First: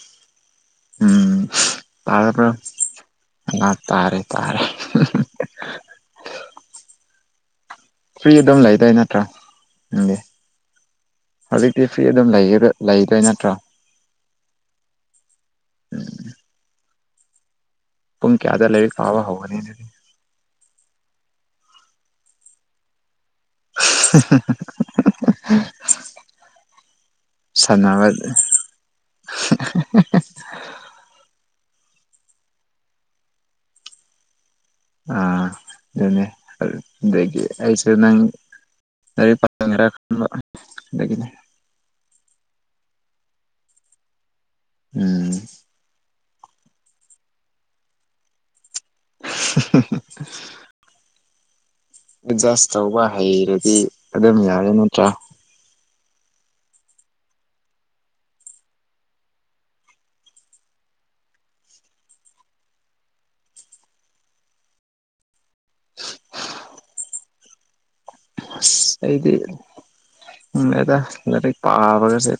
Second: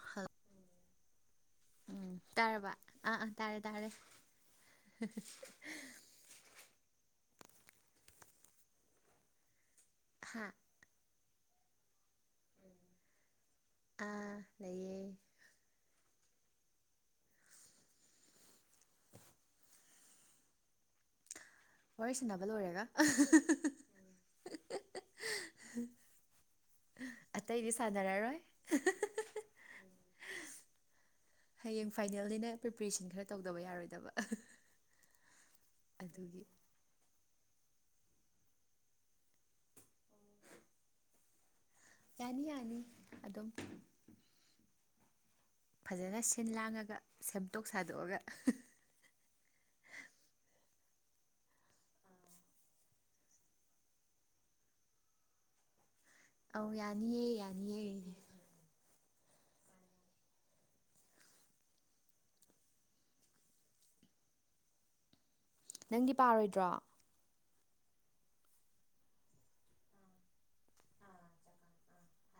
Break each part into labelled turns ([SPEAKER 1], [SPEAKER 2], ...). [SPEAKER 1] ꯍ
[SPEAKER 2] ꯎꯝ
[SPEAKER 1] ꯎꯝ
[SPEAKER 2] ꯇꯥꯔꯕ꯭ꯔꯣ
[SPEAKER 1] ꯇꯥꯔꯕ ꯑꯥ ꯑꯥ ꯇꯥꯔꯦ
[SPEAKER 2] ꯑ
[SPEAKER 1] ꯇꯥꯔꯦ
[SPEAKER 2] ꯇꯥꯔꯦ ꯐ꯭ꯔꯤ ꯑꯗꯨꯝ ꯂꯩꯗꯣꯏꯏ ꯅꯠꯇ꯭ꯔꯥ ꯎꯪꯗꯤ
[SPEAKER 1] ꯍꯥ
[SPEAKER 2] ꯍꯧꯖꯤꯛꯇꯤ ꯐ꯭ꯤ ꯑꯗꯨꯝ ꯂꯩꯗꯣꯏ ꯅꯠꯇ꯭ꯔꯣ
[SPEAKER 1] ꯑꯥ ꯂꯩꯌꯦ
[SPEAKER 2] ꯄꯨꯡ ꯀꯌꯥꯗ ꯂꯩꯔꯤ ꯀꯥꯕ ꯍꯧꯒꯅꯤ ꯑꯗꯨꯗꯤ
[SPEAKER 1] ꯋꯥꯔꯤ ꯁꯥꯟꯅꯕ ꯂꯣꯏꯔꯒ
[SPEAKER 2] ꯍꯨꯍꯨ ꯍꯨ
[SPEAKER 1] ꯑꯇꯩꯗꯤ ꯁꯥꯟꯅꯔꯔꯣꯏ ꯍꯌꯦꯡ ꯐꯥꯏꯅꯦꯜꯅꯤꯅ ꯄ꯭ꯔꯤꯄꯔꯦꯁꯟ ꯈꯔ ꯇꯧꯗꯕ ꯌꯥꯔꯣꯏꯗꯕ
[SPEAKER 2] ꯑ ꯑꯗꯨꯅꯦ
[SPEAKER 1] ꯑꯗꯨꯒꯤ
[SPEAKER 2] ꯑꯗꯒꯤ ꯑ ꯅ ꯄꯔ
[SPEAKER 1] ꯌꯥꯅꯤ ꯌꯥꯅꯤ ꯑꯗꯨꯝ
[SPEAKER 2] ꯎꯝ
[SPEAKER 1] ꯐꯖꯅ ꯁꯤꯜ ꯂꯥꯡꯉꯒ ꯁꯦꯝꯗꯣꯛ ꯁꯥꯗꯣꯛꯑꯒ
[SPEAKER 2] [unintelligible] ꯑꯦꯗꯖꯁ ꯇꯧꯕ ꯍꯩꯔꯗꯤ ꯑꯗꯨꯝ ꯌꯥꯔꯦ ꯅꯠꯇ꯭ꯔꯥ
[SPEAKER 1] ꯑ ꯌꯥꯅꯤꯌꯦ ꯌꯥꯅꯤꯑꯦ ꯅꯪꯗꯤ ꯄꯥꯔꯣꯏꯗ꯭ꯔꯣ
[SPEAKER 2] ꯑꯩꯗꯤ ꯎꯝ ꯑꯗ ꯂꯥꯏꯔꯤꯛ ꯄꯥꯕꯒꯁꯦ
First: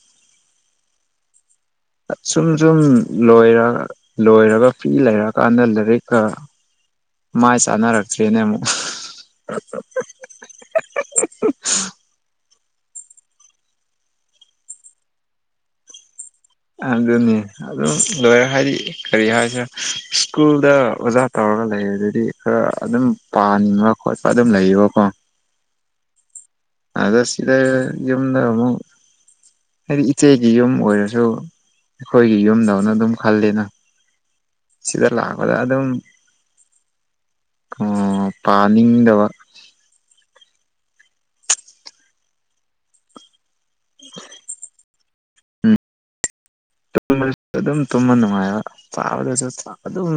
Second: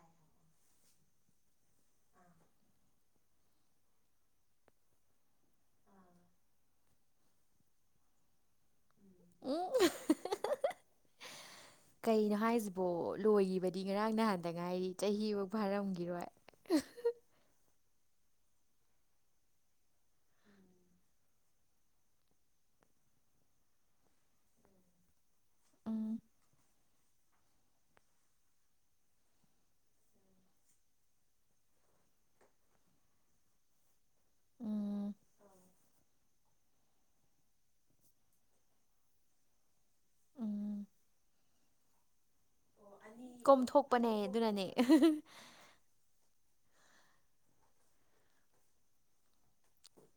[SPEAKER 2] ꯁꯨꯝ ꯁꯨꯝ ꯂꯣꯏ ꯂꯣꯏꯔꯒ ꯐꯤ ꯂꯩꯔꯀꯥꯟꯗ ꯂꯥꯏꯔꯤꯛꯀ ꯃꯥꯏ ꯆꯅꯔꯛꯇ꯭ꯔꯤꯅꯦꯃ ꯑ
[SPEAKER 1] ꯎꯝ ꯕꯣ ꯂꯣꯏꯈꯤꯕꯗꯤ ꯉꯔꯥꯡ ꯅꯍꯥꯟꯗ ꯉꯥꯏꯔꯤ ꯆꯍꯤꯐꯧ ꯐꯥꯔꯝꯈꯤꯔꯣꯏ
[SPEAKER 2] ꯑꯒꯅꯤ ꯑꯗꯨꯝ ꯂꯣꯏꯔꯦ ꯍꯥꯏꯗꯤ ꯀꯔꯤ ꯍꯥꯏꯁꯤꯔ ꯏꯁ꯭ꯀꯨꯜꯗ ꯑꯣꯖꯥ ꯇꯧꯔꯒ ꯂꯩꯔꯗꯨꯗꯤ ꯈꯔ ꯑꯗꯨꯝ ꯄꯥꯟꯕ ꯈꯣꯠꯄ ꯑꯗꯨꯝ ꯂꯩꯌꯦꯕꯀꯣ
[SPEAKER 1] ꯎꯝ
[SPEAKER 2] ꯑꯗꯣ ꯁꯤꯗ ꯌꯨꯝꯗ ꯑꯃꯨꯛ ꯍꯥꯏꯗꯤ ꯏꯆꯦꯒꯤ ꯌꯨꯝ ꯑꯣꯏꯔꯁꯨ ꯑꯩꯈꯣꯏꯒꯤ ꯌꯨꯝꯗꯧꯅ ꯑꯗꯨꯝ ꯈꯜꯂꯤꯅ
[SPEAKER 1] ꯎꯝ
[SPEAKER 2] ꯁꯤꯗꯂꯥꯎ ꯑꯣꯖꯥ ꯑꯗꯨꯝ ꯎꯝ ꯄꯥꯅꯤꯡꯗꯕ
[SPEAKER 1] ꯎꯝ ꯀꯣꯝꯊꯣꯛꯄꯅꯦ ꯑꯗꯨꯅꯅꯦ
[SPEAKER 2] ꯇꯨꯝꯕꯗꯁꯨ ꯑꯗꯨꯝ ꯇꯨꯝꯕ ꯅꯨꯡꯉꯥꯏꯕ ꯆꯥꯕꯗꯁꯨ ꯑꯗꯨꯝ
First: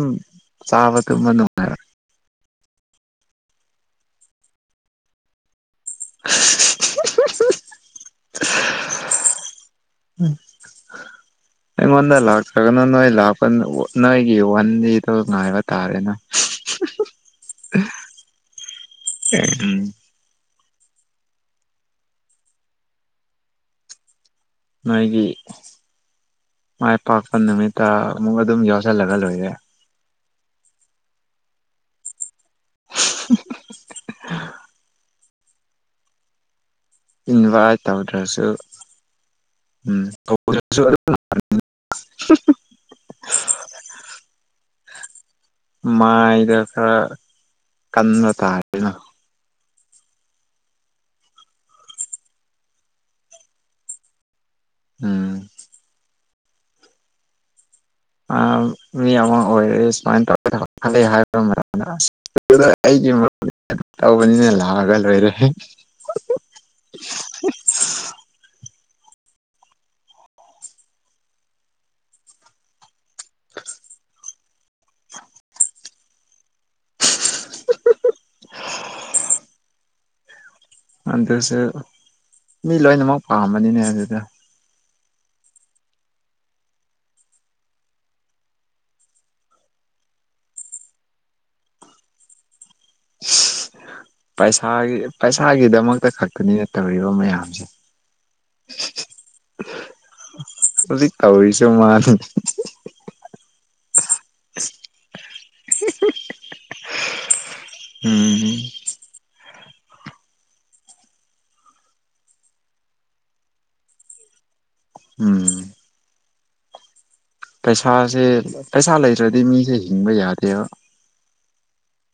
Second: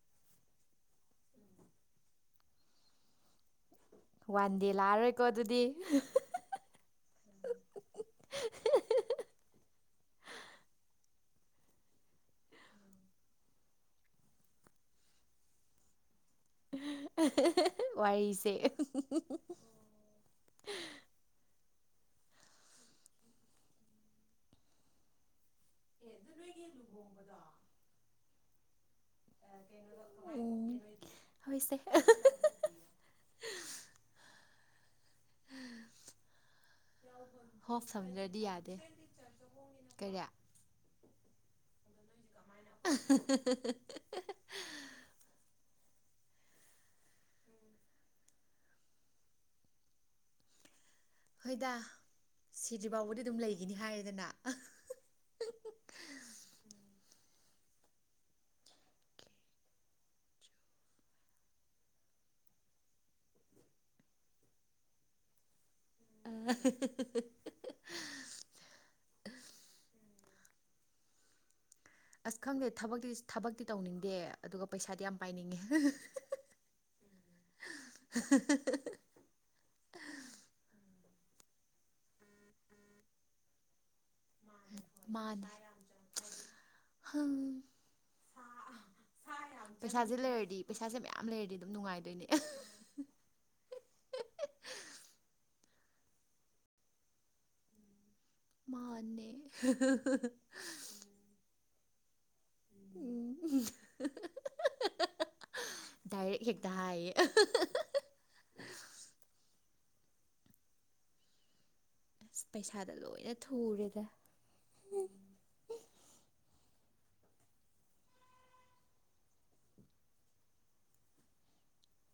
[SPEAKER 2] ꯆꯥꯕ ꯇꯨꯝꯕ ꯅꯨꯡꯉꯥꯏꯕ
[SPEAKER 1] ꯋꯥꯟꯗꯦ ꯂꯥꯛꯑꯔꯣꯏꯀꯣ ꯑꯗꯨꯗꯤ
[SPEAKER 2] ꯍꯨ ꯍꯨ ꯎꯝ ꯑꯩꯉꫭꯟꯗ ꯂꯥꯛꯇꯔꯒꯅ ꯅꯣꯏ ꯂꯥꯛꯄ ꯅꯣꯏꯒꯤ ꯋꯟꯗꯦꯗꫭ ꯉꯥꯏꯕ ꯇꯥꯔꯦꯗꯅ
[SPEAKER 1] ꯋꯥꯔꯤꯁꯦ
[SPEAKER 2] ꯎꯝ ꯅꯣꯏꯒꯤ ꯃꯥꯏ ꯄꯥꯛꯄ ꯅꯨꯃꯤꯠꯇ ꯑꯃꯨꯛ ꯑꯗꯨꯝ ꯌꯥꯎꯁ ꯆꯜꯂꯒ ꯂꫭꯏꯔꯦ
[SPEAKER 1] ꯎꯝ ꯑꫭꯏꯁꯦ
[SPEAKER 2] ꯏꯍꯤ ꯍꯤ ꯍꯤ ꯏꯟꯕꯥꯏ꯭ꯠ
[SPEAKER 1] ꯍꯣꯞ ꯊꯝꯗ꯭ꯔꯗꯤ
[SPEAKER 2] ꯇꯧꯗ꯭ꯔꯁꯨ
[SPEAKER 1] ꯌꯥꯗꯦ
[SPEAKER 2] ꯎꯝ
[SPEAKER 1] ꯀꯔꯤ
[SPEAKER 2] ꯀꯧꯗꯔꯁꯨ ꯑꯗꯨꯝ [unintelligible] [inaudible]
[SPEAKER 1] ꯑꯍꯥ ꯍꯥ ꯍꯥꯍꯥ
[SPEAKER 2] ꯃꯥꯏꯗ ꯈꯔ ꯀꯟꯕ ꯇꯥꯔꯦꯅ
[SPEAKER 1] ꯍꯣꯏꯗ ꯁꯤꯗ꯭ꯔꯤ ꯕꯥꯎꯕꯗꯤ ꯑꯗꯨꯝ ꯂꯩꯒꯤꯅꯤ ꯍꯥꯏꯔꯦꯗꯅ
[SPEAKER 2] ꯎꯝ ꯑ ꯃꯤ ꯑꯃ ꯑꯣꯏꯦ ꯁꯨꯃꯥꯏ ꯇꯧꯔ ꯊꯕꯛ ꯈꯜꯂꯛꯑꯦ ꯍꯥꯎꯕ ꯃꯇꯝꯗ ꯑꯁ [unintelligible] ꯇꯧꯕꯅꯤꯅ ꯂꯥꯛꯑꯒ ꯂꯣꯏꯔꯦ
[SPEAKER 1] ꯑꯩ ꯏꯍꯤ ꯍꯤ ꯍꯤ ꯑꯁ ꯈꯪꯗꯦ ꯊꯕꯛꯇꯤ ꯊꯕꯛꯇꯤ ꯇꯧꯅꯤꯡꯗꯦ ꯑꯗꯨꯒ ꯄꯩꯁꯥꯗꯤ ꯌꯥꯝ ꯄꯥꯏꯅꯤꯡꯉꯦ ꯑꯍꯥ ꯍꯥ ꯍꯥ ꯍꯥ
[SPEAKER 2] ꯑꯗꯨꯁꯨ ꯃꯤ ꯂꯣꯏꯅꯃꯛ ꯄꯥꯝꯕꯅꯤꯅꯦ ꯑꯗꯨꯗ
[SPEAKER 1] ꯃꯥꯅꯝ
[SPEAKER 2] [unintelligible]
[SPEAKER 1] ꯄꯩꯁꯥꯁꯦ ꯂꯩꯔꯗꯤ ꯄꯩꯁꯥꯁꯦ ꯃꯌꯥꯝ ꯂꯩꯔꯗꯤ ꯑꯗꯨꯝ ꯅꯨꯡꯉꯥꯏꯗꯣꯏꯅꯦ
[SPEAKER 2] ꯄꯩꯁꯥꯒꯤ ꯄꯩꯁꯥꯒꯤꯗꯃꯛꯇ ꯈꯛꯇꯅꯤꯅ ꯇꯧꯔꯤꯕ ꯃꯌꯥꯝꯁꯦ
[SPEAKER 1] ꯃꯥꯅꯦ
[SPEAKER 2] ꯗꯧ ꯃꯥꯜꯂꯦ
[SPEAKER 1] ꯎꯝ ꯗꯥꯏꯔꯦꯛ ꯍꯦꯛꯇ ꯍꯥꯏꯌꯦ
[SPEAKER 2] ꯎꯝ
[SPEAKER 1] ꯑꯁ ꯄꯩꯁꯥꯗ ꯂꯣꯏꯅ ꯊꯨꯔꯦꯗ
[SPEAKER 2] ꯎꯝ ꯄꯩꯁꯥꯁꯦ ꯄꯩꯁꯥ ꯂꯩꯇ꯭ꯔꯗꯤ ꯃꯤꯁꯦ ꯍꯤꯡꯕ ꯌꯥꯗꯦꯕ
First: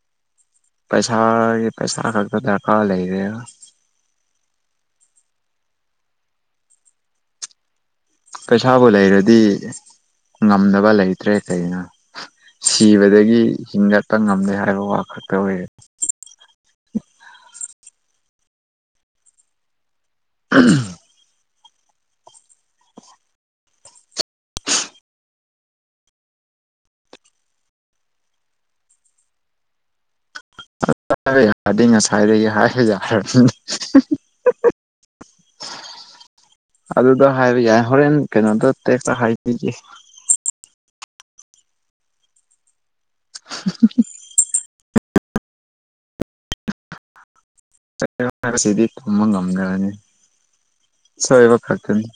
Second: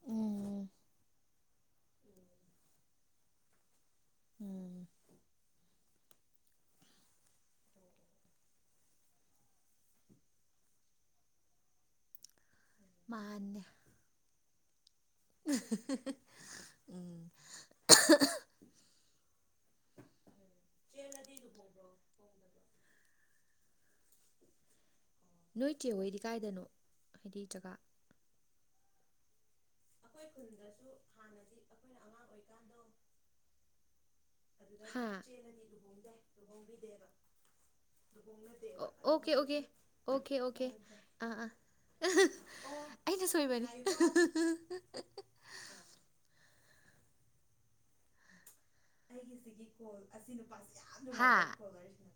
[SPEAKER 1] ꯎꯝ
[SPEAKER 2] ꯄꯩꯁꯥꯒꯤ ꯄꯩꯁꯥ ꯈꯛꯇ ꯗꯔꯀꯥꯔ ꯂꯩꯔꯦ
[SPEAKER 1] ꯎꯝ
[SPEAKER 2] ꯄꯩꯁꯥꯕꯨ ꯂꯩꯔꯗꯤ ꯉꯝꯗꯕ ꯂꯩꯇ꯭ꯔꯦ ꯀꯩꯅꫭ ꯁꯤꯕꯗꯒꯤ
[SPEAKER 1] ꯃꯥꯅꯦ
[SPEAKER 2] ꯍꯤꯡꯒꯠꯄ ꯉꯝꯂꯦ ꯍꯥꯏꯕ ꯋꯥ ꯈꯛꯇ ꯑꯣꯏꯔꯦ
[SPEAKER 1] ꯑꯍꯨ ꯑꯍꯨ [unintelligible] ꯅꯣꯏ ꯆꯦ ꯍꯣꯏꯗꯤ ꯀꯥꯏꯗꯅꯣ ꯍꯥꯏꯗꯤ ꯖꯒꯥ
[SPEAKER 2] ꯌꯥꯗꯤ ꯉꯁꯥꯏꯗ ꯍꯥꯏꯔ
[SPEAKER 1] ꯍꯥꯥ
[SPEAKER 2] ꯑꯗꯨꯗ ꯍꯥꯏꯕ ꯌꯥꯏ ꯍꯣꯔꯦꯟ ꯀꯩꯅꯣꯗꯣ
[SPEAKER 1] ꯑꯣ
[SPEAKER 2] ꯇꯦꯛꯇ ꯍꯥꯏꯕꯤꯒꯦ
[SPEAKER 1] ꯑ ꯑꯥ ꯑꯩꯅ ꯁꯣꯏꯕꯅꯦ
[SPEAKER 2] [unintelligible] ꯇꯝꯕ ꯉꯝꯗꯕꯅꯤ
[SPEAKER 1] ꯑꯥ
[SPEAKER 2] ꯁꯣꯏꯕ ꯈꯛꯇꯅꯤ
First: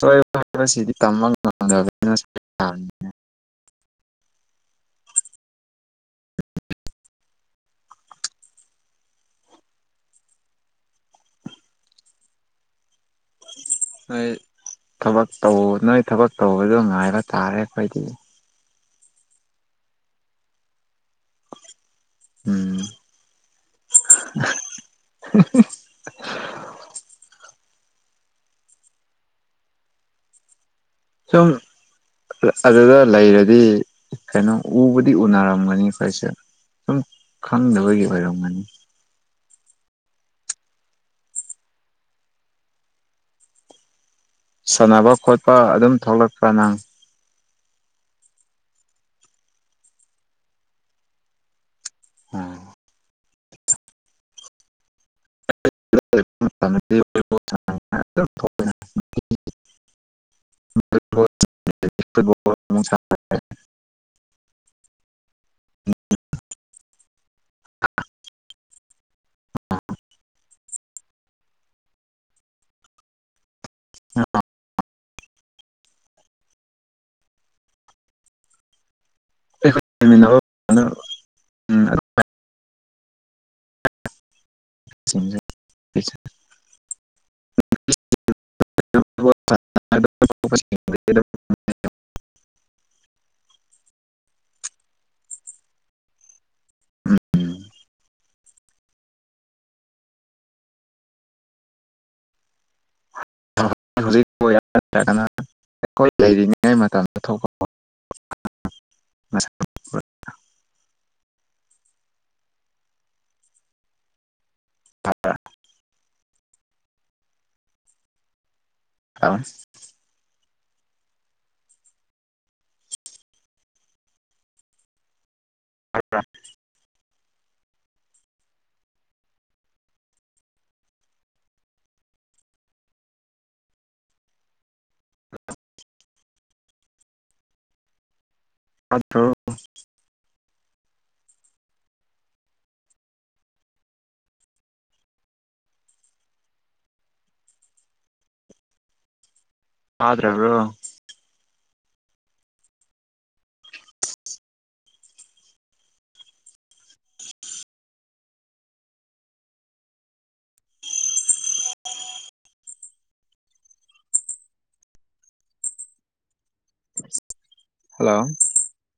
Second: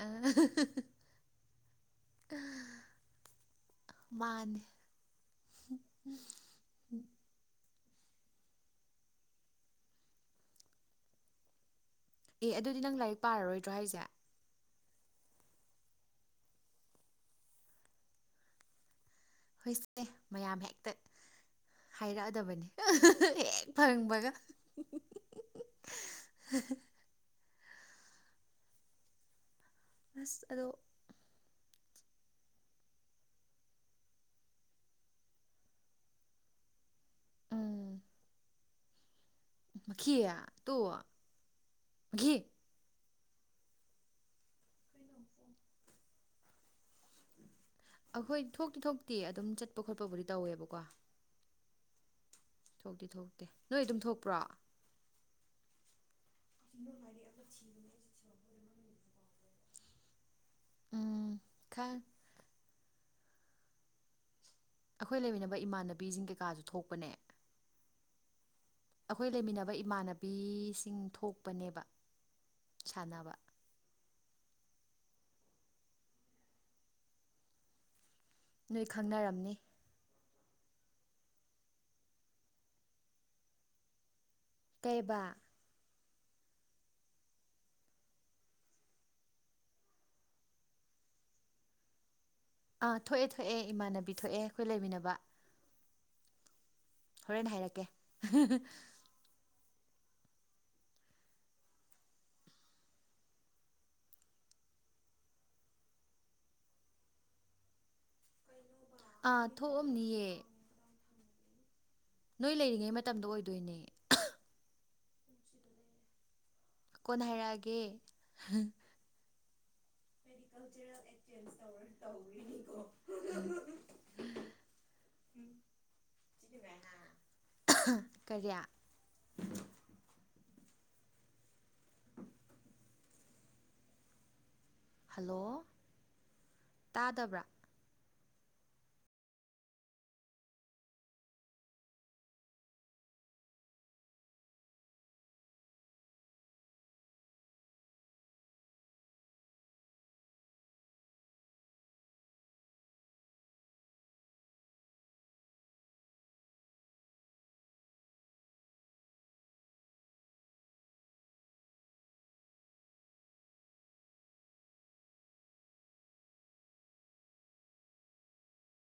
[SPEAKER 2] ꯁꯣꯏꯕ ꯍꯥꯏꯕꯁꯤꯗꯤ ꯇꯝꯕ ꯉꯝꯗꯕꯅꯤꯅ
[SPEAKER 1] ꯃꯥ ꯑꯦ ꯑꯗꯨꯗꯤ ꯅꯪ ꯂꯥꯏꯔꯤꯛ ꯄꯥꯔꯔꯣꯏꯗ꯭ꯔꯣ ꯍꯥꯏꯁꯦ
[SPEAKER 2] ꯅꯣꯏ ꯊꯕꯛ ꯇꯧ ꯅꯣꯏ ꯊꯕꯛ ꯇꯧꯕꯗꯣ ꯉꯥꯏꯕ ꯇꯥꯔꯦ ꯑꯩꯈꯣꯏꯗꯤ
[SPEAKER 1] ꯍꯣꯏꯁꯦ ꯃꯌꯥꯝ ꯍꯦꯛꯇ
[SPEAKER 2] ꯎꯝ
[SPEAKER 1] ꯍꯥꯏꯔꯛꯑꯗꯕꯅꯤ ꯍꯦꯛ ꯐꯪꯕꯒ [unintelligible] ꯑꯁ ꯑꯗꯣ
[SPEAKER 2] [unintelligible] ꯑꯗꯨꯗ ꯂꯩꯔꯗꯤ ꯀꯩꯅꯣ ꯎꯕꯨꯗꯤ ꯎꯅꯔꯝꯒꯅꯤ ꯑꯩꯈꯣꯏꯁꯦ ꯁꯨꯝ ꯈꯪꯗꯕꯒꯤ ꯑꯣꯏꯔꯝꯒꯅꯤ
[SPEAKER 1] ꯇꯣꯈꯤ
[SPEAKER 2] ꯁꯥꯟꯅꯕ ꯈꯣꯠꯄ ꯑꯗꯨꯝ ꯊꯣꯛꯂꯛꯄ꯭ꯔꯥ ꯅꯪ
[SPEAKER 1] ꯑꯩꯈꯣꯏ ꯊꯣꯛꯇꯤ ꯊꯣꯛꯇꯤ ꯑꯗꯨꯝ ꯆꯠꯄ ꯈꯣꯠꯄꯕꯨꯗꯤ ꯇꯧꯋꯦꯕꯀꯣ
[SPEAKER 2] ꯎꯝ
[SPEAKER 1] ꯊꯣꯛꯇꯤ ꯊꯣꯛꯇꯦ ꯅꯣꯏ ꯑꯗꯨꯝ ꯊꯣꯛꯄ꯭ꯔꯣ
[SPEAKER 2] [unintelligible]
[SPEAKER 1] ꯎꯝ ꯈꯪ
[SPEAKER 2] [unintelligible]
[SPEAKER 1] ꯑꯩꯈꯣꯏ ꯂꯩꯃꯤꯟꯅꯕ ꯏꯃꯥꯟꯅꯕꯤꯁꯤꯡ ꯀꯩꯀꯥꯁꯨ ꯊꯣꯛꯄꯅꯦ
[SPEAKER 2] [unintelligible]
[SPEAKER 1] ꯑꯩꯈꯣꯏ ꯂꯩꯃꯤꯟꯅꯕ ꯏꯃꯥꯟꯅꯕꯤꯁꯤꯡ ꯊꯣꯛꯄꯅꯦꯕ ꯁꯅꯕ
[SPEAKER 2] ꯑ
[SPEAKER 1] ꯅꯣꯏ ꯈꯪꯅꯔꯝꯅꯤ
[SPEAKER 2] ꯑ ꯎꯝ
[SPEAKER 1] ꯀꯩꯕꯥ
[SPEAKER 2] [inaudible] [inaudible]
[SPEAKER 1] ꯑꯥ ꯊꯣꯛꯑꯦ ꯊꯣꯛꯑꯦ ꯏꯃꯥꯟꯅꯕꯤ ꯊꯣꯛꯑꯦ ꯑꯩꯈꯣꯏ ꯂꯩꯃꯤꯟꯅꯕ ꯍꯣꯔꯦꯟ ꯍꯥꯏꯔꯛꯀꯦ
[SPEAKER 2] ꯍꯧꯖꯤꯛꯄ ꯌꯥꯝꯒꯅ ꯑꯩꯈꯣꯏ ꯂꯩꯔꯤꯉꯉꯩ ꯃꯇꯝꯗ
[SPEAKER 1] ꯑꯥ ꯊꯣꯛꯑꯝꯅꯤꯌꯦ ꯅꯣꯏ ꯂꯩꯔꯤꯉꯩ ꯃꯇꯝꯗꯣ ꯑꯣꯏꯗꯣꯏꯅꯦ
[SPEAKER 2] [inaudible]
[SPEAKER 1] ꯀꯣꯟꯅ ꯍꯥꯏꯔꯛꯑꯒꯦ
[SPEAKER 2] [inaudible]
[SPEAKER 1] [inaudible]
[SPEAKER 2] [inaudible]
[SPEAKER 1] ꯀꯔꯤꯌꯥ ꯍꯜꯂꯣ ꯇꯥꯗꯕ꯭ꯔꯥ
[SPEAKER 2] ꯑꯣ ꯑ꯭ꯔꯕꯣ ꯍꯜꯂꯣ